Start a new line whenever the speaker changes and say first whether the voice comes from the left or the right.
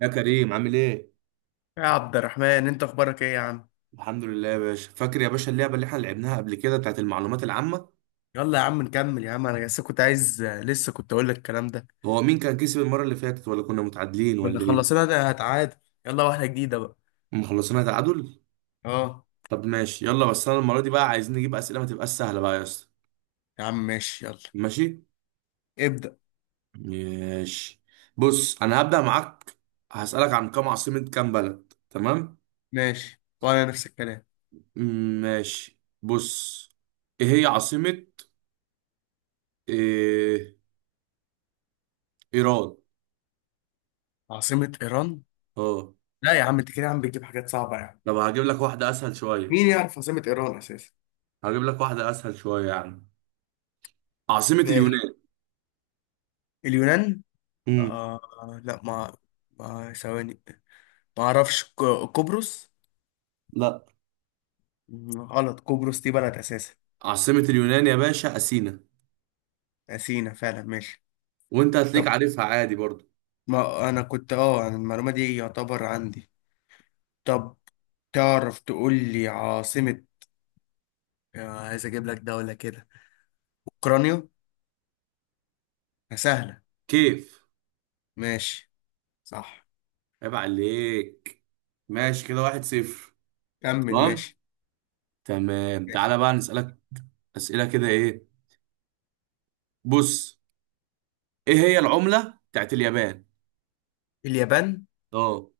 right: يا كريم، عامل ايه؟
left: يا عبد الرحمن، انت اخبارك ايه يا عم؟
right: الحمد لله يا باشا. فاكر يا باشا اللعبة اللي احنا لعبناها قبل كده بتاعت المعلومات العامة.
left: يلا يا عم نكمل يا عم. انا لسه كنت اقول لك الكلام ده.
right: هو مين كان كسب المرة اللي فاتت ولا كنا متعادلين
left: كنا
right: ولا ايه؟
left: خلصنا ده هتعادل. يلا واحده جديده بقى.
right: مخلصينها تعادل؟
left: اه.
right: طب ماشي، يلا. بس انا المرة دي بقى عايزين نجيب أسئلة ما تبقاش سهلة بقى يا اسطى.
left: يا عم ماشي يلا.
right: ماشي؟
left: ابدأ.
right: ماشي، بص انا هبدأ معاك. هسألك عن كام عاصمة، كام بلد، تمام؟
left: ماشي وانا نفس الكلام.
right: ماشي، بص. ايه هي عاصمة إيه... ايران؟
left: عاصمة ايران؟
right: اه.
left: لا يا عم، انت كده يا عم بتجيب حاجات صعبة يا عم.
right: طب هجيب لك واحدة أسهل
left: مين
right: شوية.
left: يعرف عاصمة ايران اساسا؟
right: هجيب لك واحدة أسهل شوية يعني. عاصمة
left: ماشي.
right: اليونان.
left: اليونان.
right: امم.
left: آه، لا، ما ثواني، ما اعرفش. قبرص.
right: لا.
left: غلط، قبرص دي بلد اساسا.
right: عاصمة اليونان يا باشا أثينا.
left: سينا فعلا ماشي.
right: وأنت هتلاقيك
left: طب،
right: عارفها عادي برضو.
left: ما انا كنت، انا المعلومه دي يعتبر عندي. طب تعرف تقول لي عاصمه، عايز اجيب لك دوله كده؟ اوكرانيا. سهله.
right: كيف.
left: ماشي. صح.
right: عيب عليك. ماشي كده 1-0.
left: كمل
right: تمام.
left: ماشي.
right: تمام،
left: ماشي.
right: تعالى بقى نسألك أسئلة كده. إيه. بص. إيه هي العملة بتاعت اليابان؟
left: اليابان؟
right: أه.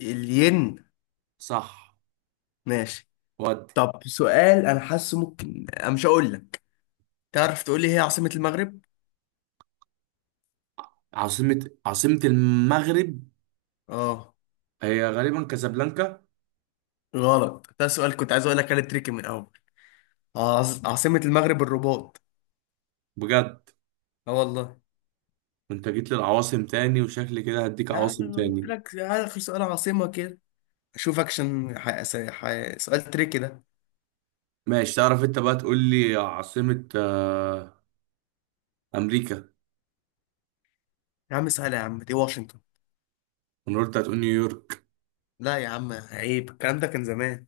left: الين.
right: صح.
left: ماشي.
right: ودي
left: طب سؤال، انا حاسه ممكن انا مش هقول لك، تعرف تقول لي هي عاصمه المغرب؟
right: عاصمة المغرب،
left: اه.
right: هي غالبا كازابلانكا.
left: غلط، ده سؤال كنت عايز اقول لك انا تريكي من الاول. عاصمه المغرب الرباط.
right: بجد.
left: اه والله.
right: أنت جيت للعواصم تاني، وشكلي كده هديك
left: لا
right: عواصم
left: انا قلت
right: تاني.
left: لك اخر سؤال عاصمه كده. اشوف اكشن. سؤال تريكي ده.
right: ماشي، تعرف أنت بقى تقول لي عاصمة امريكا؟
left: يا عم سهل يا عم، دي واشنطن.
right: انا قلت هتقول نيويورك.
left: لا يا عم عيب، الكلام ده كان زمان.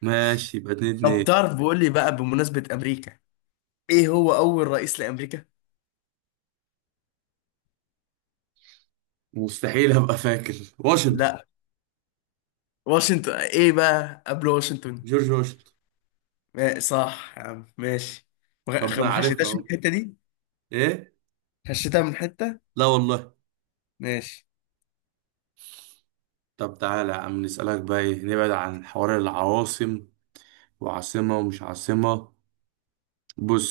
right: ماشي، يبقى اتنين
left: طب
right: اتنين
left: تعرف بقول لي بقى، بمناسبة امريكا، ايه هو اول رئيس لامريكا؟
right: مستحيل ابقى فاكر واشنطن.
left: لا. واشنطن ايه بقى، قبل واشنطن؟
right: جورج واشنطن.
left: صح يا عم ماشي.
right: طب ما انا
left: ما
right: عارفها
left: خشيتهاش من
right: اهو.
left: الحتة دي.
right: ايه.
left: خشيتها من حتة.
right: لا والله.
left: ماشي.
right: طب تعالى يا عم نسألك بقى ايه، نبعد عن حوار العواصم وعاصمة ومش عاصمة. بص.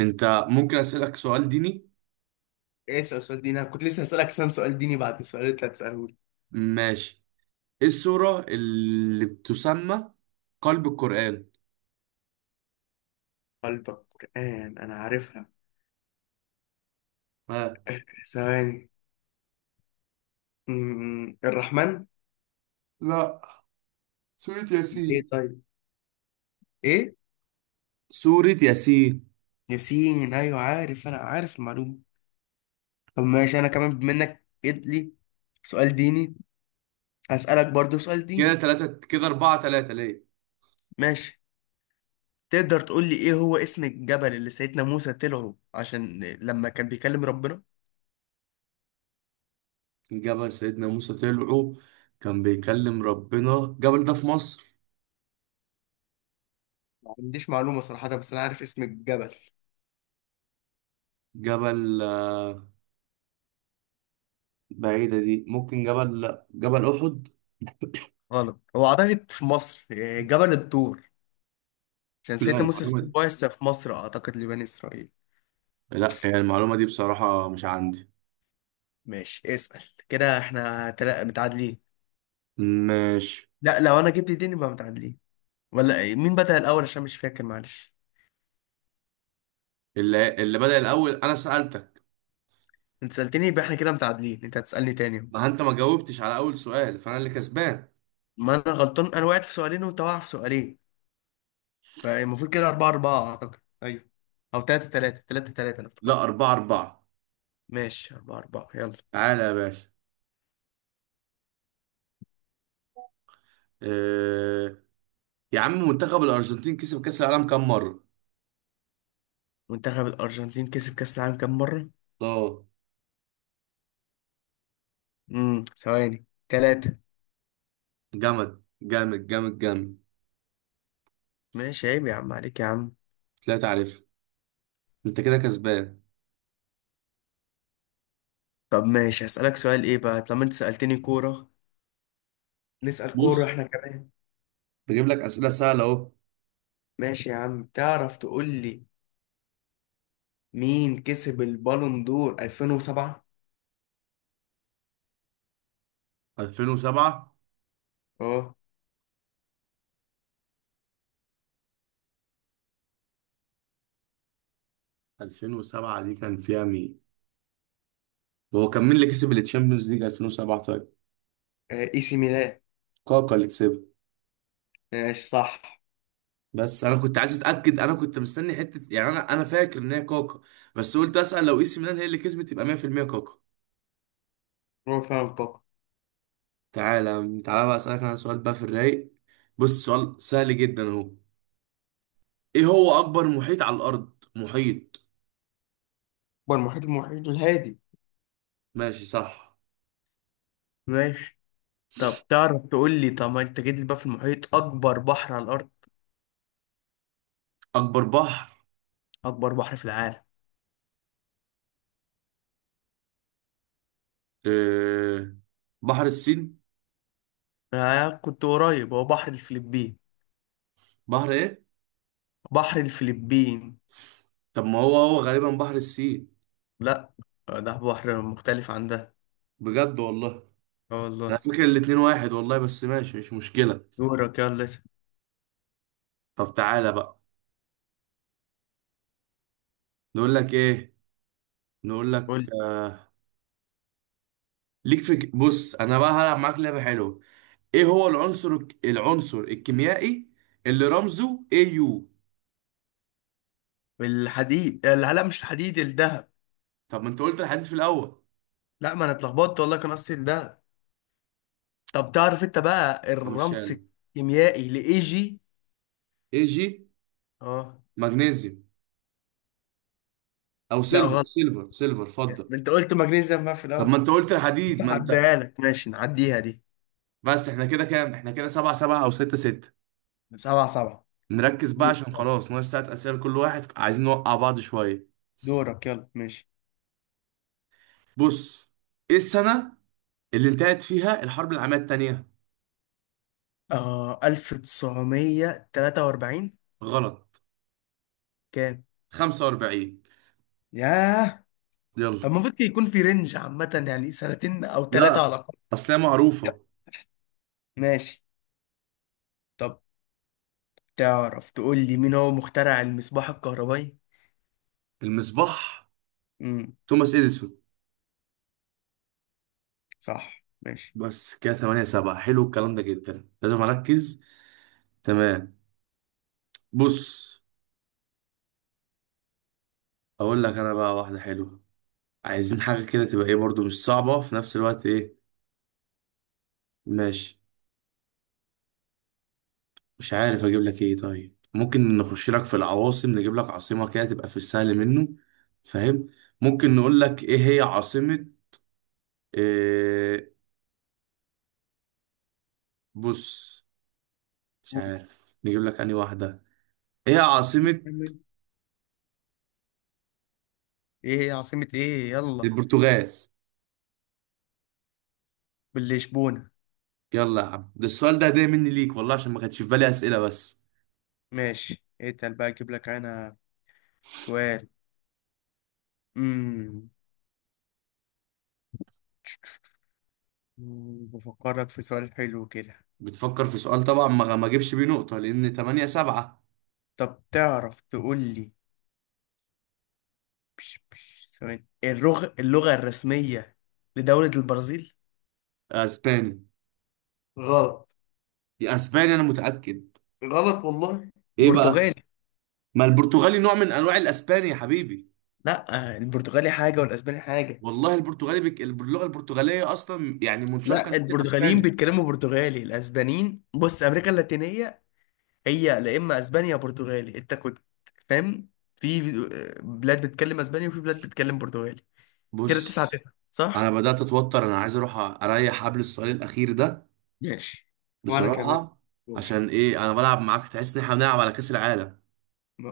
right: انت، ممكن اسألك سؤال ديني؟
left: إيه، اسأل سؤال ديني. انا كنت لسه هسألك سؤال ديني بعد السؤال اللي انت هتسأله لي.
right: ماشي. ايه السورة اللي بتسمى قلب القرآن؟
left: قلبك قرآن انا عارفها.
right: ها.
left: ثواني. الرحمن.
right: لا. سورة
left: ايه
right: ياسين.
left: طيب، ايه.
right: سورة ياسين.
left: ياسين ايوه، عارف، انا عارف المعلومه. طب ماشي، انا كمان بما انك جيت لي سؤال ديني، هسألك برضو سؤال
right: كده
left: ديني.
right: تلاتة، كده أربعة تلاتة ليه.
left: ماشي. تقدر تقول لي ايه هو اسم الجبل اللي سيدنا موسى طلعه عشان لما كان بيكلم ربنا؟
right: جبل سيدنا موسى طلعه كان بيكلم ربنا، الجبل ده في مصر.
left: ما عنديش معلومه صراحه، بس انا عارف اسم الجبل.
right: جبل بعيدة دي، ممكن جبل، لا، جبل أحد.
left: غلط، هو اعتقد في مصر، جبل الطور. عشان
right: لا
left: سيدنا
right: المعلومة
left: موسى
right: دي،
left: بعث في مصر اعتقد لبني اسرائيل.
right: لا يعني المعلومة دي بصراحة مش عندي.
left: ماشي اسأل. كده احنا متعادلين.
right: ماشي.
left: لا، لو انا جبت ديني يبقى متعادلين ولا إيه؟ مين بدأ الاول عشان مش فاكر معلش؟
right: اللي بدأ الأول أنا سألتك.
left: انت سألتني يبقى احنا كده متعادلين، انت هتسألني تاني.
right: ما أنت ما جاوبتش على أول سؤال، فأنا اللي كسبان.
left: ما انا غلطان، انا وقعت في سؤالين وانت واقع في سؤالين، فالمفروض كده أربعة أربعة أعتقد، أيوه. أو تلاتة تلاتة أنا
right: لا،
left: افتكرت.
right: 4-4.
left: ماشي أربعة أربعة يلا.
right: تعالى يا باشا. أه... يا عم، منتخب الأرجنتين كسب كأس العالم كام مرة؟
left: منتخب الأرجنتين كسب كأس العالم كام مرة؟
right: اه.
left: ثواني، تلاتة.
right: جامد. جامد جامد جامد.
left: ماشي عيب يا عم عليك يا عم.
right: لا تعرف، أنت كده كسبان.
left: طب ماشي، هسألك سؤال إيه بقى؟ طالما أنت سألتني كورة نسأل كورة
right: بص،
left: احنا كمان.
right: بجيب لك اسئله سهله اهو.
left: ماشي يا عم، تعرف تقول لي مين كسب البالون دور 2007؟
right: 2007؟
left: اه.
right: 2007 دي كان فيها مين، هو كان مين اللي كسب التشامبيونز ليج 2007؟ طيب.
left: اي سي ميلان.
right: كاكا اللي كسبها.
left: ماشي صح.
right: بس انا كنت عايز اتاكد، انا كنت مستني حته يعني، انا فاكر ان هي كاكا. بس قلت اسال، لو اي سي ميلان هي اللي كسبت يبقى 100% كاكا.
left: هو فعلا الكوكب.
right: تعالى تعالى بقى اسالك انا سؤال بقى في الرايق. بص، سؤال سهل جدا اهو. ايه هو اكبر محيط على الارض، محيط؟
left: هو المحيط، المحيط الهادي.
right: ماشي صح.
left: ماشي. طب تعرف تقول لي، طب ما انت جيت لي بقى في المحيط، اكبر بحر على الارض،
right: اكبر بحر.
left: اكبر بحر في العالم؟
right: إيه... بحر الصين.
left: كنت قريب، هو بحر الفلبين.
right: بحر ايه؟
left: بحر الفلبين.
right: طب ما هو غالبا بحر السين.
left: لا، ده بحر مختلف عن ده.
right: بجد والله.
left: اه
right: انا
left: والله.
right: فاكر الاتنين واحد والله، بس ماشي مش مشكلة.
left: دورك يلا اسأل.
right: طب تعالى بقى، نقول لك ايه، نقول لك
left: قول
right: آه... ليك بص، انا بقى هلعب معاك لعبة حلوة. ايه هو العنصر الكيميائي اللي رمزه اي يو؟
left: لي الحديد، لا لا، مش الحديد الذهب.
right: طب ما انت قلت الحديث في الاول.
left: لا ما انا اتلخبطت والله، كان قصدي الذهب. طب تعرف انت بقى
right: همشيها
left: الرمز
right: لك.
left: الكيميائي لايجي؟
right: اي جي.
left: اه.
right: مغنيسيوم. او
left: لا
right: سيلفر،
left: غلط.
right: سيلفر سيلفر، اتفضل.
left: ما انت قلت مغنيسيوم بقى في
right: طب
left: الاول.
right: ما انت قلت
left: بس
right: الحديد، ما انت.
left: عديها لك، ماشي نعديها دي.
right: بس احنا كده كام، احنا كده 7-7 او 6-6.
left: سبعة سبعة.
right: نركز بقى
left: دورك
right: عشان
left: يلا.
right: خلاص ناقص تلات أسئلة لكل واحد، عايزين نوقع بعض شوية.
left: دورك يلا ماشي.
right: بص. إيه السنة اللي انتهت فيها الحرب العالمية التانية؟
left: 1943.
right: غلط.
left: كام؟
right: 45.
left: ياه.
right: يلا.
left: المفروض يكون في رينج عامة، يعني سنتين أو ثلاثة على
right: لا،
left: الأقل.
right: أصل هي معروفة.
left: ماشي. طب تعرف تقول لي مين هو مخترع المصباح الكهربائي؟
right: المصباح.
left: امم.
right: توماس إديسون.
left: صح ماشي.
right: بس كده 8-7، حلو الكلام ده جدا، لازم أركز. تمام. بص. أقول لك أنا بقى واحدة حلوة. عايزين حاجة كده تبقى إيه برضو، مش صعبة في نفس الوقت. إيه. ماشي. مش عارف اجيب لك ايه، طيب ممكن نخش لك في العواصم، نجيب لك عاصمة كده تبقى في السهل منه. فاهم. ممكن نقول لك ايه هي عاصمة. إيه. بص. مش
left: قول.
right: عارف نجيب لك انهي واحدة. ايه هي عاصمة
left: كمل. إيه هي عاصمة إيه؟ يلا.
right: البرتغال؟
left: باللشبونة.
right: يلا يا عم، ده السؤال ده هدية مني ليك والله، عشان ما كانش في بالي اسئلة بس.
left: ماشي اتقل بقى، اجيب لك انا سؤال. امم بفكرك في سؤال حلو كده.
right: بتفكر في سؤال، طبعا ما اجيبش بيه نقطة لان 8-7.
left: طب تعرف تقول لي، بش بش ثواني، اللغة الرسمية لدولة البرازيل؟
right: اسباني.
left: غلط.
right: يا اسباني انا متأكد.
left: غلط والله.
right: ايه بقى.
left: برتغالي.
right: ما البرتغالي نوع من انواع الاسباني يا حبيبي.
left: لا، البرتغالي حاجة والأسباني حاجة.
right: والله البرتغالي اللغه البرتغاليه اصلا يعني منشقه من
left: لا البرتغاليين
right: الاسباني.
left: بيتكلموا برتغالي، الأسبانيين. بص، أمريكا اللاتينية هي لا، إما أسبانيا يا برتغالي، أنت كنت فاهم. في بلاد بتتكلم أسباني وفي بلاد بتتكلم برتغالي. كده تسعة
right: بص،
left: تسعة
right: انا
left: صح؟
right: بدات اتوتر، انا عايز اروح اريح حبل السؤال الاخير ده.
left: ماشي. وأنا كمان.
right: بصراحه.
left: دور.
right: عشان ايه انا بلعب معاك، تحس ان احنا بنلعب على كاس العالم.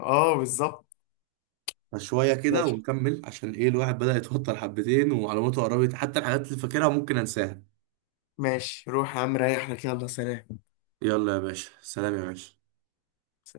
left: اه بالظبط.
right: فشويه كده
left: ماشي
right: ونكمل، عشان ايه الواحد بدا يتوتر حبتين ومعلوماته قربت، حتى الحاجات اللي فاكرها ممكن انساها.
left: ماشي روح يا عم ريح لك، يلا سلام.
right: يلا يا باشا، سلام يا باشا.